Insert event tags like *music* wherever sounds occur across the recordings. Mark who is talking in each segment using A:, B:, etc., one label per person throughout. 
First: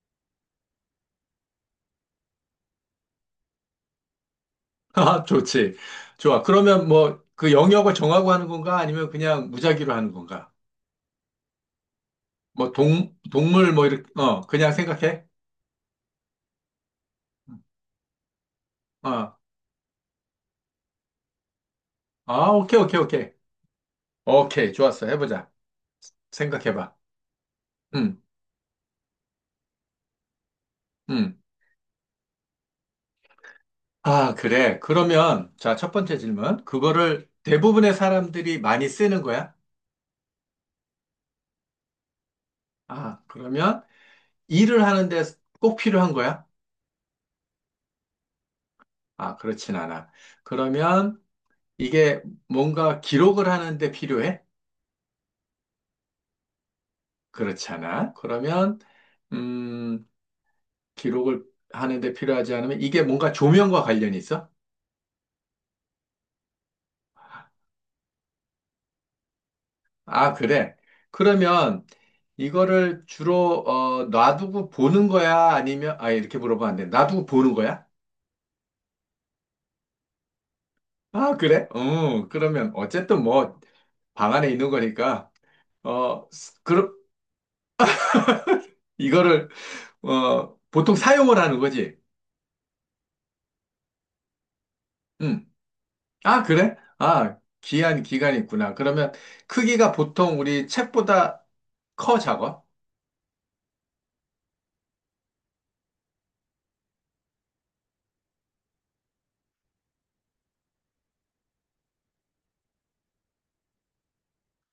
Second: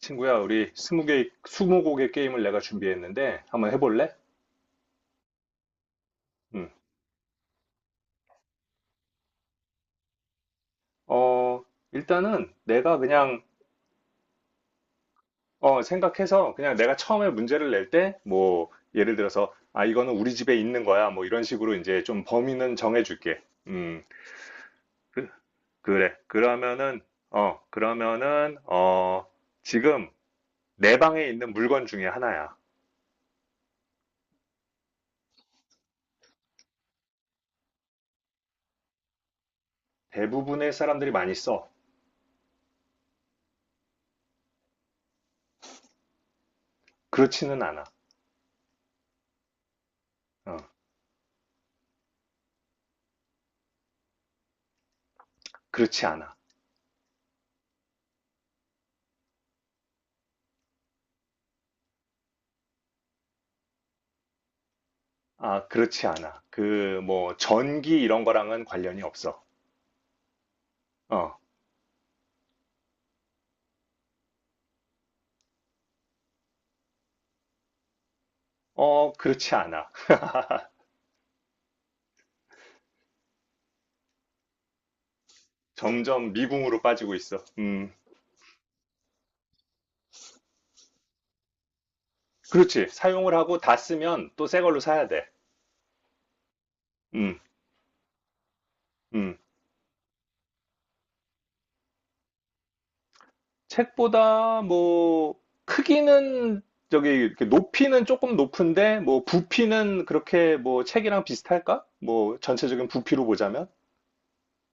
A: 친구야, 우리 20개, 20곡의 게임을 내가 준비했는데, 한번 해볼래?
B: 아, 좋지. 좋아.
A: 음.
B: 그러면 뭐 그 영역을 정하고 하는 건가? 아니면 그냥 무작위로 하는 건가?
A: 어, 일단은
B: 뭐
A: 내가
B: 동,
A: 그냥,
B: 동물 뭐 이렇게, 어, 그냥 생각해?
A: 생각해서 그냥 내가 처음에 문제를 낼 때, 뭐, 예를
B: 어.
A: 들어서, 아, 이거는 우리 집에 있는 거야. 뭐 이런 식으로 이제 좀
B: 아,
A: 범위는
B: 오케이, 오케이, 오케이.
A: 정해줄게. 음,
B: 오케이. 좋았어.
A: 그,
B: 해보자.
A: 그래.
B: 생각해봐.
A: 그러면은, 어,
B: 음,
A: 그러면은, 어, 지금 내 방에
B: 음.
A: 있는 물건 중에 하나야.
B: 아, 그래. 그러면, 자, 첫 번째 질문. 그거를 대부분의 사람들이 많이 쓰는 거야?
A: 대부분의 사람들이 많이 써.
B: 아, 그러면 일을 하는데 꼭 필요한 거야?
A: 그렇지는 않아.
B: 아, 그렇진 않아.
A: 어,
B: 그러면 이게 뭔가 기록을 하는데 필요해?
A: 그렇지 않아.
B: 그렇지 않아. 그러면 음, 기록을 하는데 필요하지 않으면 이게 뭔가 조명과 관련이 있어?
A: 아, 그렇지 않아. 뭐, 전기 이런 거랑은 관련이 없어.
B: 아, 그래.
A: 어,
B: 그러면 이거를 주로 어, 놔두고 보는 거야? 아니면 아 이렇게 물어보면 안 돼. 놔두고 보는 거야?
A: 그렇지 않아.
B: 아, 그래? 그러면 어쨌든 뭐 방 안에 있는 거니까 어,
A: 점점 미궁으로
B: 그럼
A: 빠지고 있어.
B: 이거를 어, 보통 사용을 하는 거지.
A: 그렇지. 사용을 하고 다 쓰면 또 새 걸로 사야 돼.
B: 음. 아, 그래?
A: 음,
B: 아, 기한 기간이 있구나. 그러면
A: 음.
B: 크기가 보통 우리 책보다 커 작아?
A: 책보다 뭐, 크기는, 저기, 이렇게 높이는 조금 높은데, 뭐, 부피는 그렇게 뭐, 책이랑 비슷할까? 뭐, 전체적인 부피로 보자면?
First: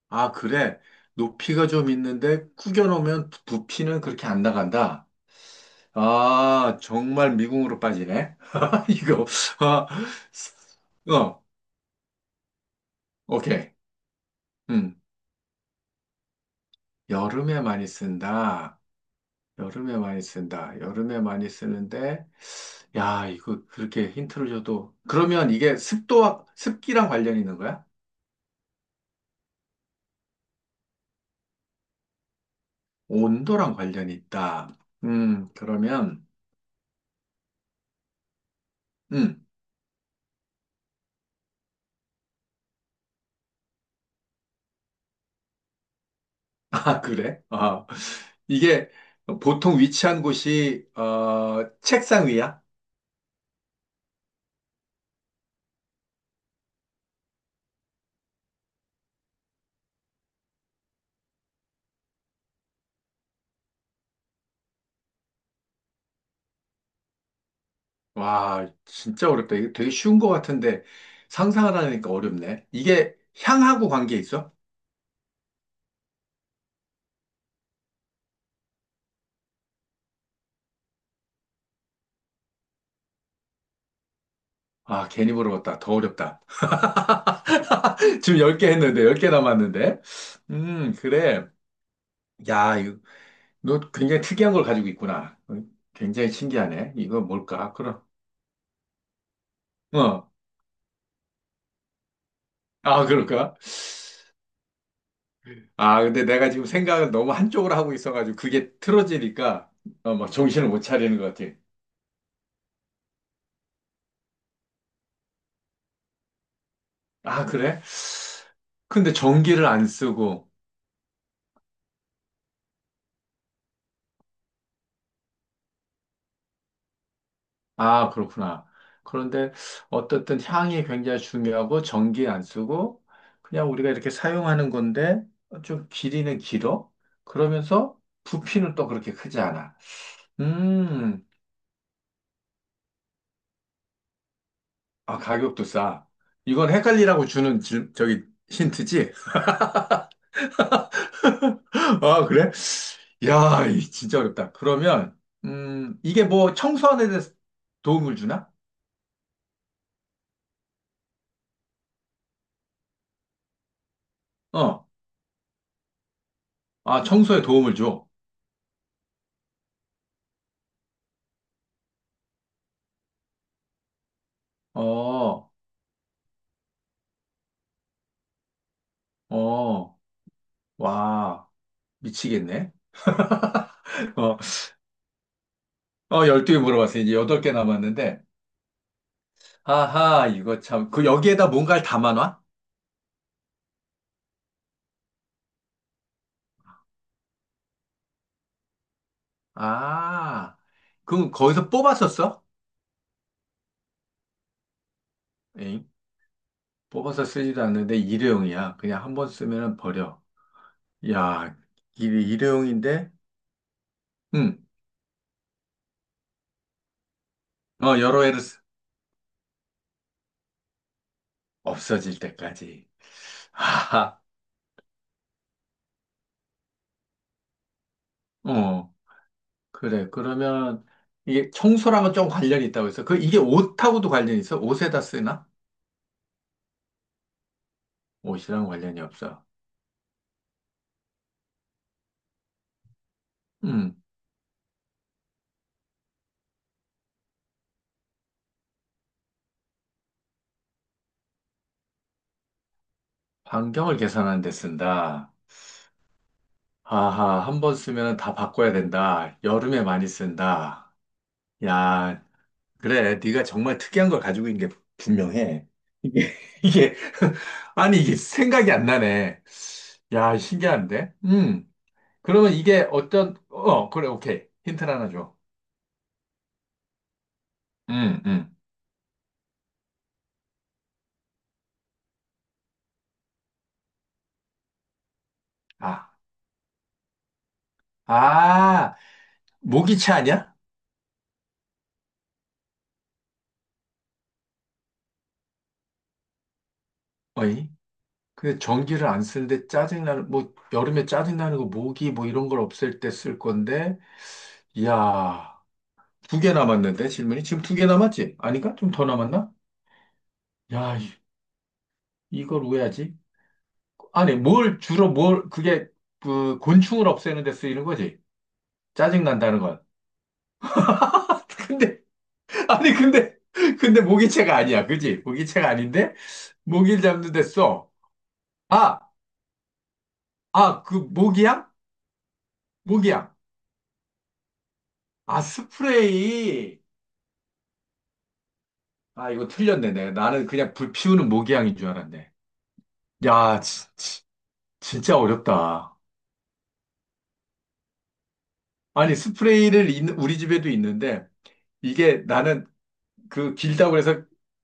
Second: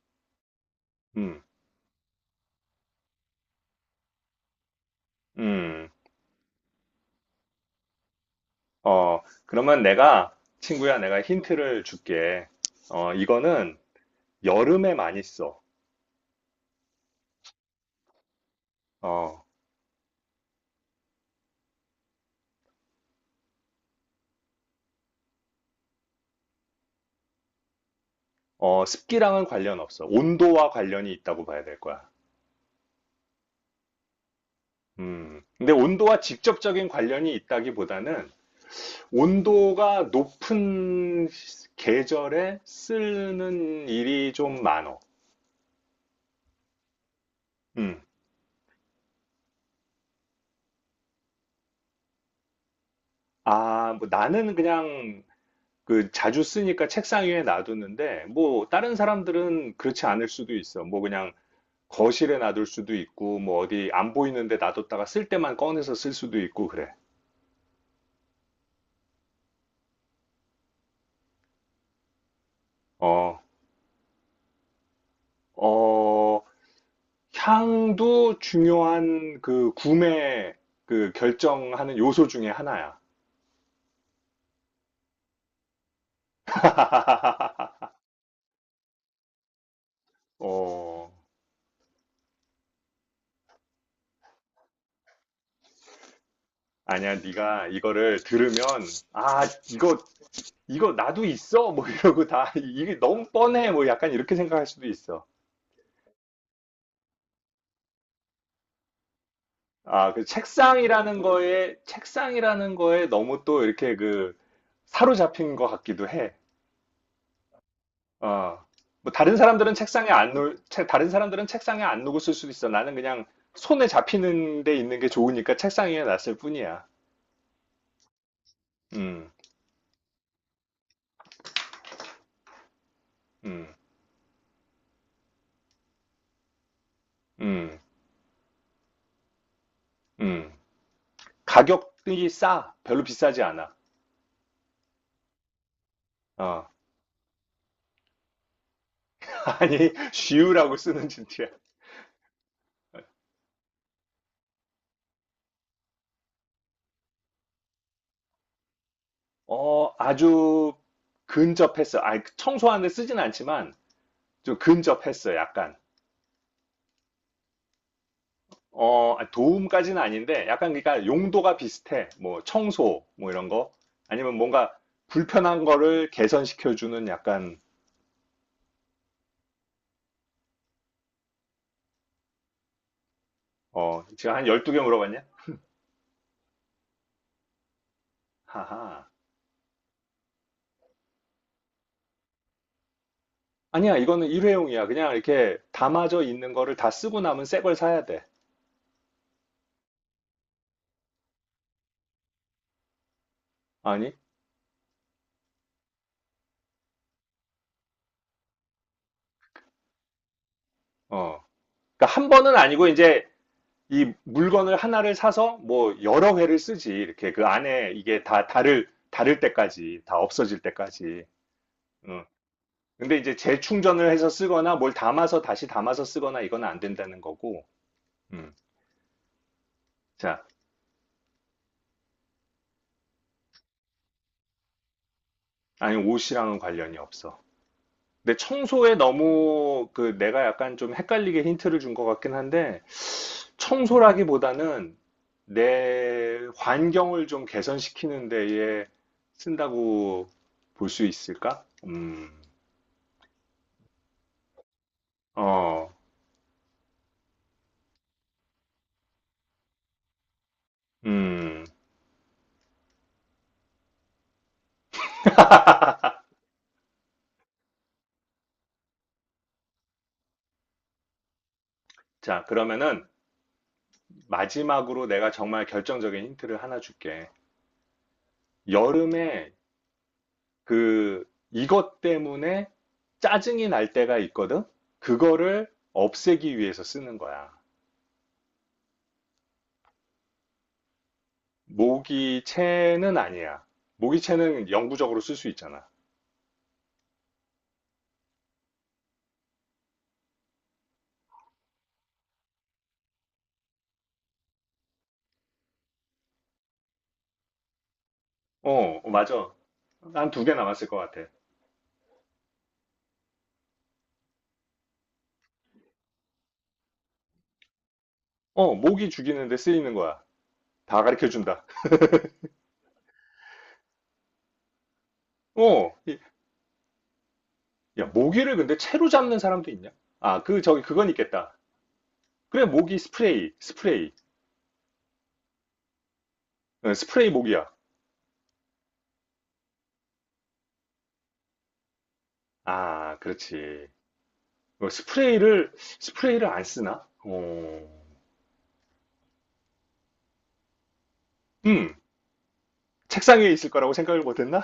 B: 아, 그래.
A: 음,
B: 높이가 좀 있는데 구겨놓으면 부피는 그렇게 안 나간다.
A: 음.
B: 아, 정말 미궁으로 빠지네. *laughs* 이거.
A: 그러면
B: 아,
A: 내가, 친구야, 내가
B: 어,
A: 힌트를 줄게.
B: 오케이.
A: 이거는, 여름에
B: 음,
A: 많이 써.
B: 여름에 많이 쓴다.
A: 어,
B: 여름에 많이 쓴다. 여름에 많이 쓰는데, 야, 이거 그렇게 힌트를 줘도. 그러면 이게 습도와, 습기랑 관련이 있는 거야?
A: 습기랑은 관련 없어. 온도와 관련이 있다고 봐야 될 거야.
B: 온도랑 관련이 있다.
A: 음. 근데 온도와
B: 그러면,
A: 직접적인 관련이 있다기보다는
B: 음.
A: 온도가 높은 계절에 쓰는 일이 좀 많어.
B: 아, 그래? 아,
A: 음.
B: 이게 보통 위치한 곳이, 어, 책상 위야?
A: 아, 뭐 나는 그냥 그 자주 쓰니까 책상 위에 놔두는데 뭐 다른 사람들은 그렇지 않을 수도 있어. 뭐 그냥 거실에 놔둘 수도 있고 뭐 어디 안 보이는데 놔뒀다가 쓸 때만 꺼내서 쓸 수도 있고 그래.
B: 와, 진짜 어렵다. 이거 되게 쉬운 것 같은데 상상하라니까 어렵네. 이게
A: 어.
B: 향하고 관계 있어?
A: 어, 향도 중요한 그 구매 그 결정하는 요소 중에 하나야.
B: 아, 괜히 물어봤다. 더 어렵다.
A: *laughs*
B: *laughs* 지금 10개 했는데, 10개 남았는데.
A: 어,
B: 그래. 야, 이거, 너 굉장히 특이한 걸 가지고 있구나. 어, 굉장히 신기하네.
A: 아니야,
B: 이거
A: 네가
B: 뭘까? 그럼.
A: 이거를 들으면 아, 이거
B: 어.
A: 이거 나도 있어. 뭐 이러고 다 이게
B: 아,
A: 너무
B: 그럴까?
A: 뻔해. 뭐 약간 이렇게 생각할 수도 있어.
B: 아, 근데 내가 지금 생각을 너무 한쪽으로 하고 있어가지고 그게 틀어지니까
A: 아,
B: 어,
A: 그
B: 막 정신을 못 차리는
A: 책상이라는
B: 것 같아.
A: 거에 책상이라는 거에 너무 또 이렇게 그 사로잡힌 것 같기도 해.
B: 아, 그래?
A: 어, 뭐
B: 근데
A: 다른
B: 전기를
A: 사람들은
B: 안
A: 책상에 안
B: 쓰고.
A: 놓을, 다른 사람들은 책상에 안 놓고 쓸 수도 있어. 나는 그냥 손에 잡히는 데 있는 게 좋으니까 책상 위에 놨을 뿐이야.
B: 아, 그렇구나.
A: 음,
B: 그런데 어떻든 향이 굉장히 중요하고 전기 안 쓰고 그냥
A: 음,
B: 우리가 이렇게 사용하는 건데 좀 길이는 길어?
A: 음,
B: 그러면서 부피는 또 그렇게 크지 않아.
A: 음.
B: 음,
A: 가격이 싸. 별로 비싸지 않아.
B: 아, 가격도 싸.
A: 어,
B: 이건 헷갈리라고 주는 저기 힌트지?
A: *laughs* 아니, 쉬우라고 쓰는 진트야.
B: 아, 그래? 야, 이 진짜 어렵다. 그러면, 이게 뭐 청소하는 데 대해서 도움을 주나?
A: 아주 근접했어. 아니, 청소하는데 쓰진 않지만 좀
B: 어,
A: 근접했어, 약간.
B: 아, 청소에 도움을 줘.
A: 아, 도움까지는 아닌데, 약간 그러니까 용도가 비슷해. 뭐 청소, 뭐 이런 거. 아니면 뭔가
B: 어,
A: 불편한 거를 개선시켜주는 약간,
B: 어, 와, 미치겠네. *laughs*
A: 제가
B: 어,
A: 한 12개 물어봤냐?
B: 어, 12개 물어봤어. 이제 8개 남았는데.
A: 하하.
B: 아하, 이거 참. 그 여기에다 뭔가를 담아놔?
A: 아니야, 이거는 일회용이야. 그냥 이렇게 담아져 있는 거를 다 쓰고 남은 새 걸 사야 돼.
B: 아, 그럼 거기서 뽑아서 써?
A: 아니?
B: 에잉? 뽑아서 쓰지도 않는데 일회용이야. 그냥 한번 쓰면 버려.
A: 어.
B: 야,
A: 그러니까 한 번은 아니고,
B: 일회용인데?
A: 이제 이
B: 응.
A: 물건을 하나를 사서 뭐 여러 회를 쓰지. 이렇게 그 안에
B: 어,
A: 이게
B: 여러 애를,
A: 다 다를 때까지, 다 없어질 때까지.
B: 없어질
A: 응.
B: 때까지.
A: 근데 이제 재충전을
B: 아,
A: 해서 쓰거나 뭘 담아서 다시 담아서 쓰거나 이건 안 된다는 거고, 음.
B: 어, 그래.
A: 자,
B: 그러면 이게 청소랑은 좀 관련이 있다고 해서 그 이게 옷하고도 관련이 있어? 옷에다 쓰나?
A: 아니 옷이랑은 관련이 없어. 근데
B: 옷이랑
A: 청소에
B: 관련이 없어.
A: 너무 그 내가 약간 좀 헷갈리게 힌트를 준 것 같긴 한데,
B: 음,
A: 청소라기보다는 내 환경을 좀 개선시키는 데에 쓴다고 볼 수 있을까?
B: 반경을 계산하는 데 쓴다.
A: 어,
B: 아하, 한 번 쓰면 다 바꿔야 된다. 여름에 많이 쓴다.
A: 음.
B: 야, 그래. 네가 정말 특이한 걸 가지고 있는 게 분명해. 이게, *laughs* 이게, *laughs* 아니, 이게 생각이 안 나네. 야, 신기한데? 음.
A: 자,
B: 그러면 이게
A: 그러면은
B: 어떤, 어, 그래, 오케이. 힌트를
A: 마지막으로
B: 하나
A: 내가
B: 줘.
A: 정말 결정적인 힌트를 하나 줄게.
B: 응 응
A: 여름에 그 이것 때문에 짜증이 날 때가 있거든. 그거를
B: 아,
A: 없애기 위해서 쓰는 거야.
B: 아, 모기채 아니야?
A: 모기채는 아니야. 모기채는 영구적으로 쓸 수 있잖아.
B: 어이? 근데 전기를 안 쓰는데 짜증나는, 뭐, 여름에 짜증나는 거, 모기 뭐 이런 걸 없앨 때 쓸 건데, 이야, 두 개 남았는데, 질문이? 지금 두 개 남았지? 아닌가? 좀
A: 어,
B: 더
A: 맞아.
B: 남았나?
A: 한 두 개 남았을 것
B: 야,
A: 같아.
B: 이걸 왜 하지? 아니, 뭘, 주로 뭘, 그게, 그, 곤충을 없애는 데 쓰이는 거지?
A: 모기 죽이는데
B: 짜증난다는 건.
A: 쓰이는 거야. 다 가르쳐 준다.
B: *laughs* 근데, 아니, 근데, 근데 모기채가 아니야. 그지? 모기채가
A: 어,
B: 아닌데?
A: 이-
B: 모기를 잡는 데 써.
A: 야, 모기를 근데
B: 아,
A: 채로 잡는 사람도 있냐? 아, 저기,
B: 아, 그
A: 그건 있겠다.
B: 모기향?
A: 그래, 모기
B: 모기향.
A: 스프레이, 스프레이.
B: 아, 스프레이.
A: 스프레이 모기야.
B: 아, 이거 틀렸네. 내 나는 그냥 불 피우는 모기향인 줄 알았네.
A: 아,
B: 야,
A: 그렇지.
B: 진짜
A: 스프레이를,
B: 어렵다.
A: 스프레이를 안 쓰나? 어.
B: 아니, 우리 집에도 있는데
A: 음,
B: 이게 나는
A: 책상 위에
B: 그
A: 있을 거라고
B: 길다고
A: 생각을
B: 해서
A: 못 했나?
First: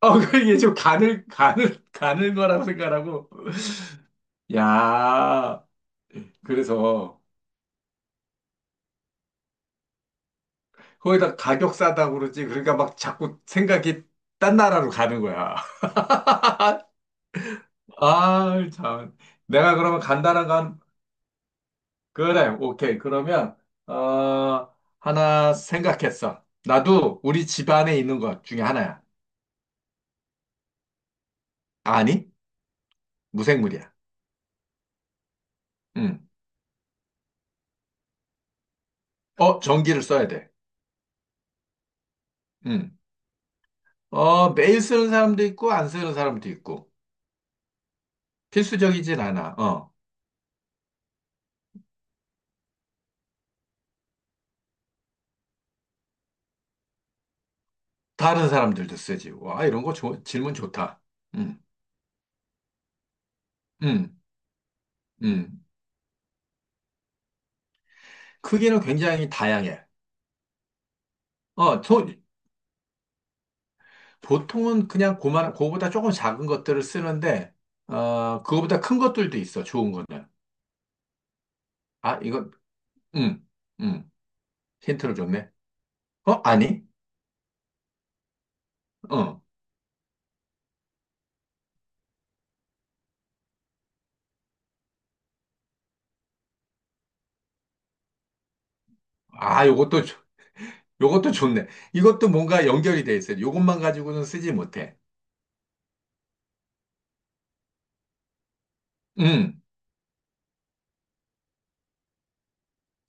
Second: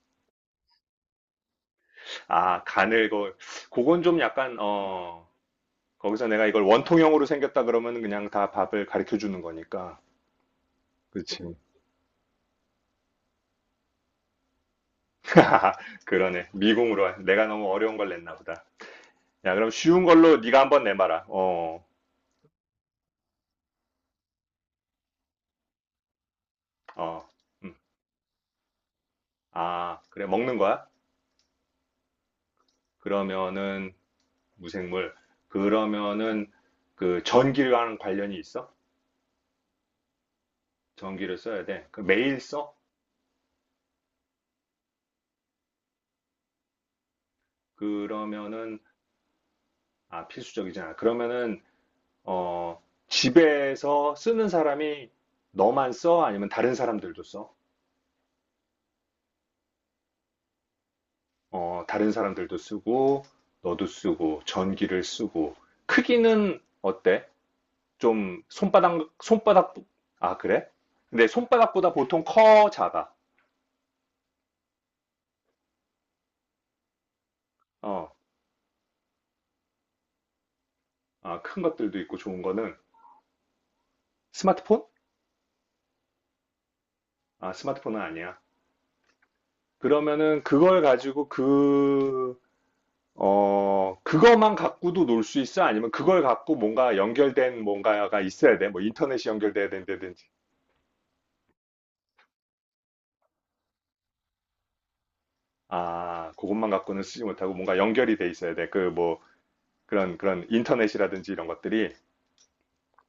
B: 어, *laughs* 이게 좀 가늘
A: 아,
B: 거라고
A: 간을,
B: 생각하고.
A: 그건 좀 약간,
B: 야,
A: 거기서 내가 이걸
B: 그래서
A: 원통형으로 생겼다 그러면 그냥 다 밥을 가르쳐 주는 거니까.
B: 거기다
A: 그치.
B: 가격 싸다고 그러지. 그러니까 막 자꾸 생각이 딴 나라로 가는 거야.
A: *laughs* 그러네.
B: *laughs*
A: 미궁으로. 내가 너무 어려운 걸 냈나 보다.
B: 아, 참.
A: 야, 그럼
B: 내가 그러면
A: 쉬운 걸로
B: 간단한
A: 네가
B: 건,
A: 한번 내봐라. 어.
B: 그래, 오케이. 그러면, 어, 하나 생각했어. 나도
A: 어.
B: 우리
A: 음.
B: 집안에 있는 것 중에 하나야.
A: 아, 그래. 먹는 거야?
B: 아니,
A: 그러면은
B: 무생물이야.
A: 무생물.
B: 응.
A: 그러면은 그 전기랑 관련이 있어?
B: 어, 전기를 써야 돼.
A: 전기를 써야 돼. 그 매일 써?
B: 응. 어, 매일 쓰는 사람도 있고, 안 쓰는 사람도 있고.
A: 그러면은
B: 필수적이진 않아. 어.
A: 아, 필수적이잖아. 그러면은 어, 집에서 쓰는 사람이 너만 써? 아니면 다른 사람들도 써?
B: 다른 사람들도 쓰지. 와, 이런 거 질문 좋다. 응,
A: 다른 사람들도 쓰고, 너도
B: 응,
A: 쓰고, 전기를 쓰고.
B: 응.
A: 크기는 어때? 좀
B: 크기는
A: 손바닥,
B: 굉장히
A: 손바닥,
B: 다양해.
A: 아, 그래? 근데
B: 어,
A: 손바닥보다
B: 소,
A: 보통 커, 작아?
B: 보통은 그냥 고만, 그거보다 조금 작은 것들을 쓰는데,
A: 어,
B: 어, 그거보다 큰 것들도 있어, 좋은 거는.
A: 아, 큰 것들도 있고
B: 아,
A: 좋은
B: 이거,
A: 거는
B: 음, 음,
A: 스마트폰?
B: 힌트를 줬네. 어, 아니?
A: 아, 스마트폰은 아니야.
B: 어.
A: 그러면은 그걸 가지고 그 그거만 갖고도 놀 수 있어? 아니면 그걸 갖고 뭔가 연결된 뭔가가 있어야 돼? 뭐 인터넷이
B: 아,
A: 연결돼야
B: 요것도,
A: 된다든지.
B: 요것도 좋네. 이것도 뭔가 연결이 돼 있어요. 요것만 가지고는 쓰지 못해.
A: 아, 그것만 갖고는 쓰지 못하고 뭔가 연결이 돼 있어야 돼. 그 뭐,
B: 음,
A: 그런 인터넷이라든지 이런 것들이.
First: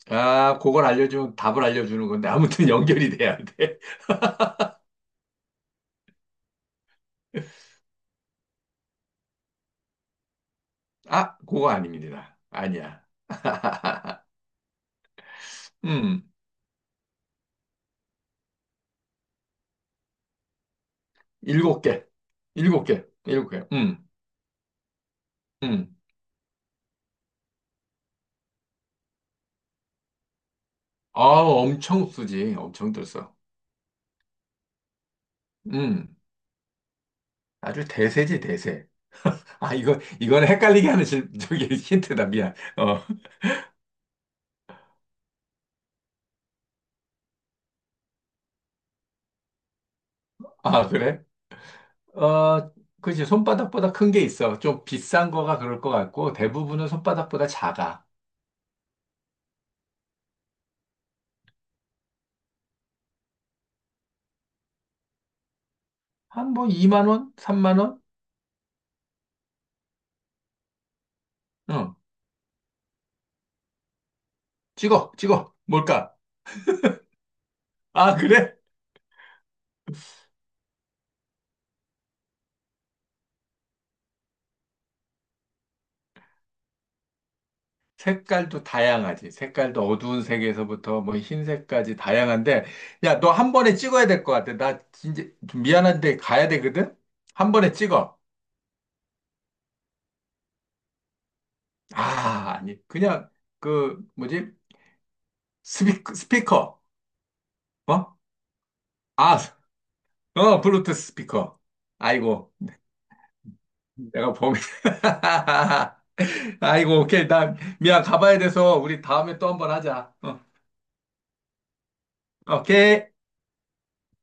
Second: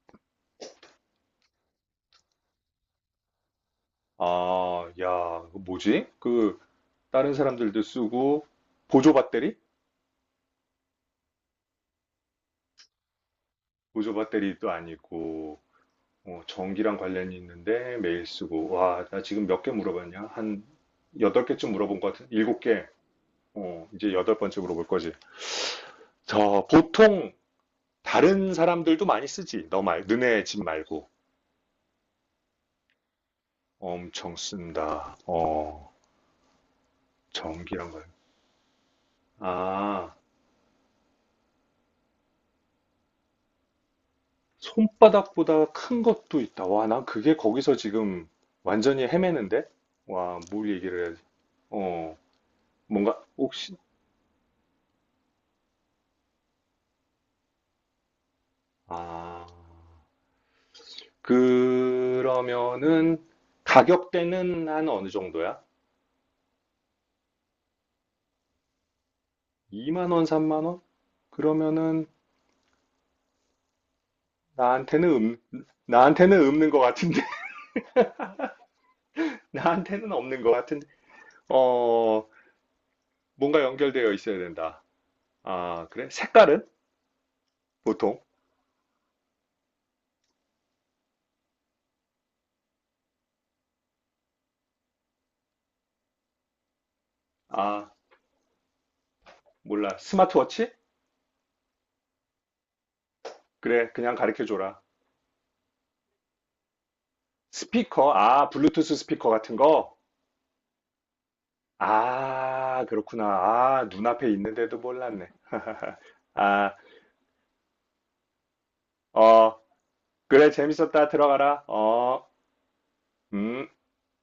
B: 아, 그걸 알려주면 답을 알려주는 건데, 아무튼 *laughs* 연결이 돼야 돼. *laughs*
A: 아, 야, 그거 뭐지? 다른 사람들도 쓰고, 보조 배터리?
B: 아, 그거 아닙니다. 아니야.
A: 보조
B: *laughs*
A: 배터리도 아니고,
B: 음,
A: 전기랑 관련이 있는데 매일 쓰고. 와, 나 지금 몇 개 물어봤냐? 한 여덟 개쯤
B: 일곱
A: 물어본
B: 개.
A: 것 같은? 일곱
B: 일곱
A: 개.
B: 개. 일곱 개.
A: 이제 여덟 번째 물어볼 거지.
B: 음.
A: 저 보통 다른 사람들도 많이 쓰지. 너 말, 너네 집 말고.
B: 아, 엄청 쓰지. 엄청 들써.
A: 엄청 쓴다.
B: 음, 아주
A: 전기란 걸.
B: 대세지, 대세. *laughs* 아, 이거,
A: 아,
B: 이건 헷갈리게 하는 저기 힌트다. 미안. 어,
A: 손바닥보다 큰 것도 있다. 와, 난 그게 거기서 지금 완전히 헤매는데? 와, 뭘
B: 아,
A: 얘기를
B: 그래?
A: 해야지. 어,
B: 어,
A: 뭔가,
B: 그치.
A: 혹시,
B: 손바닥보다 큰 게 있어. 좀 비싼 거가 그럴 것 같고, 대부분은 손바닥보다 작아.
A: 아, 그러면은 가격대는 한 어느 정도야?
B: 한 뭐 2만 원? 3만 원?
A: 2만 원, 3만 원?
B: 응.
A: 그러면은
B: 찍어,
A: 나한테는
B: 찍어.
A: 음,
B: 뭘까?
A: 나한테는 없는 것 같은데.
B: 아, 그래?
A: 나한테는 없는 것 같은데, 어, 뭔가 연결되어 있어야 된다. 아, 그래? 색깔은? 보통?
B: 색깔도 다양하지. 색깔도 어두운 색에서부터 뭐 흰색까지 다양한데, 야, 너 한 번에 찍어야 될 것 같아. 나 진짜 좀 미안한데 가야 되거든? 한 번에
A: 아,
B: 찍어.
A: 몰라. 스마트워치?
B: 아, 아니. 그냥
A: 그래,
B: 그,
A: 그냥 가르쳐
B: 뭐지?
A: 줘라.
B: 스피커, 스피커.
A: 스피커?
B: 어?
A: 아, 블루투스 스피커
B: 아,
A: 같은 거?
B: 어, 블루투스 스피커. 아이고,
A: 아, 그렇구나. 아, 눈앞에
B: 내가 범인.
A: 있는데도 몰랐네. *laughs*
B: *laughs*
A: 아,
B: 아이고, 오케이. 나 미안. 가봐야 돼서 우리 다음에 또 한
A: 어,
B: 번 하자. 어,
A: 그래, 재밌었다. 들어가라. 어.
B: 오케이.
A: 음.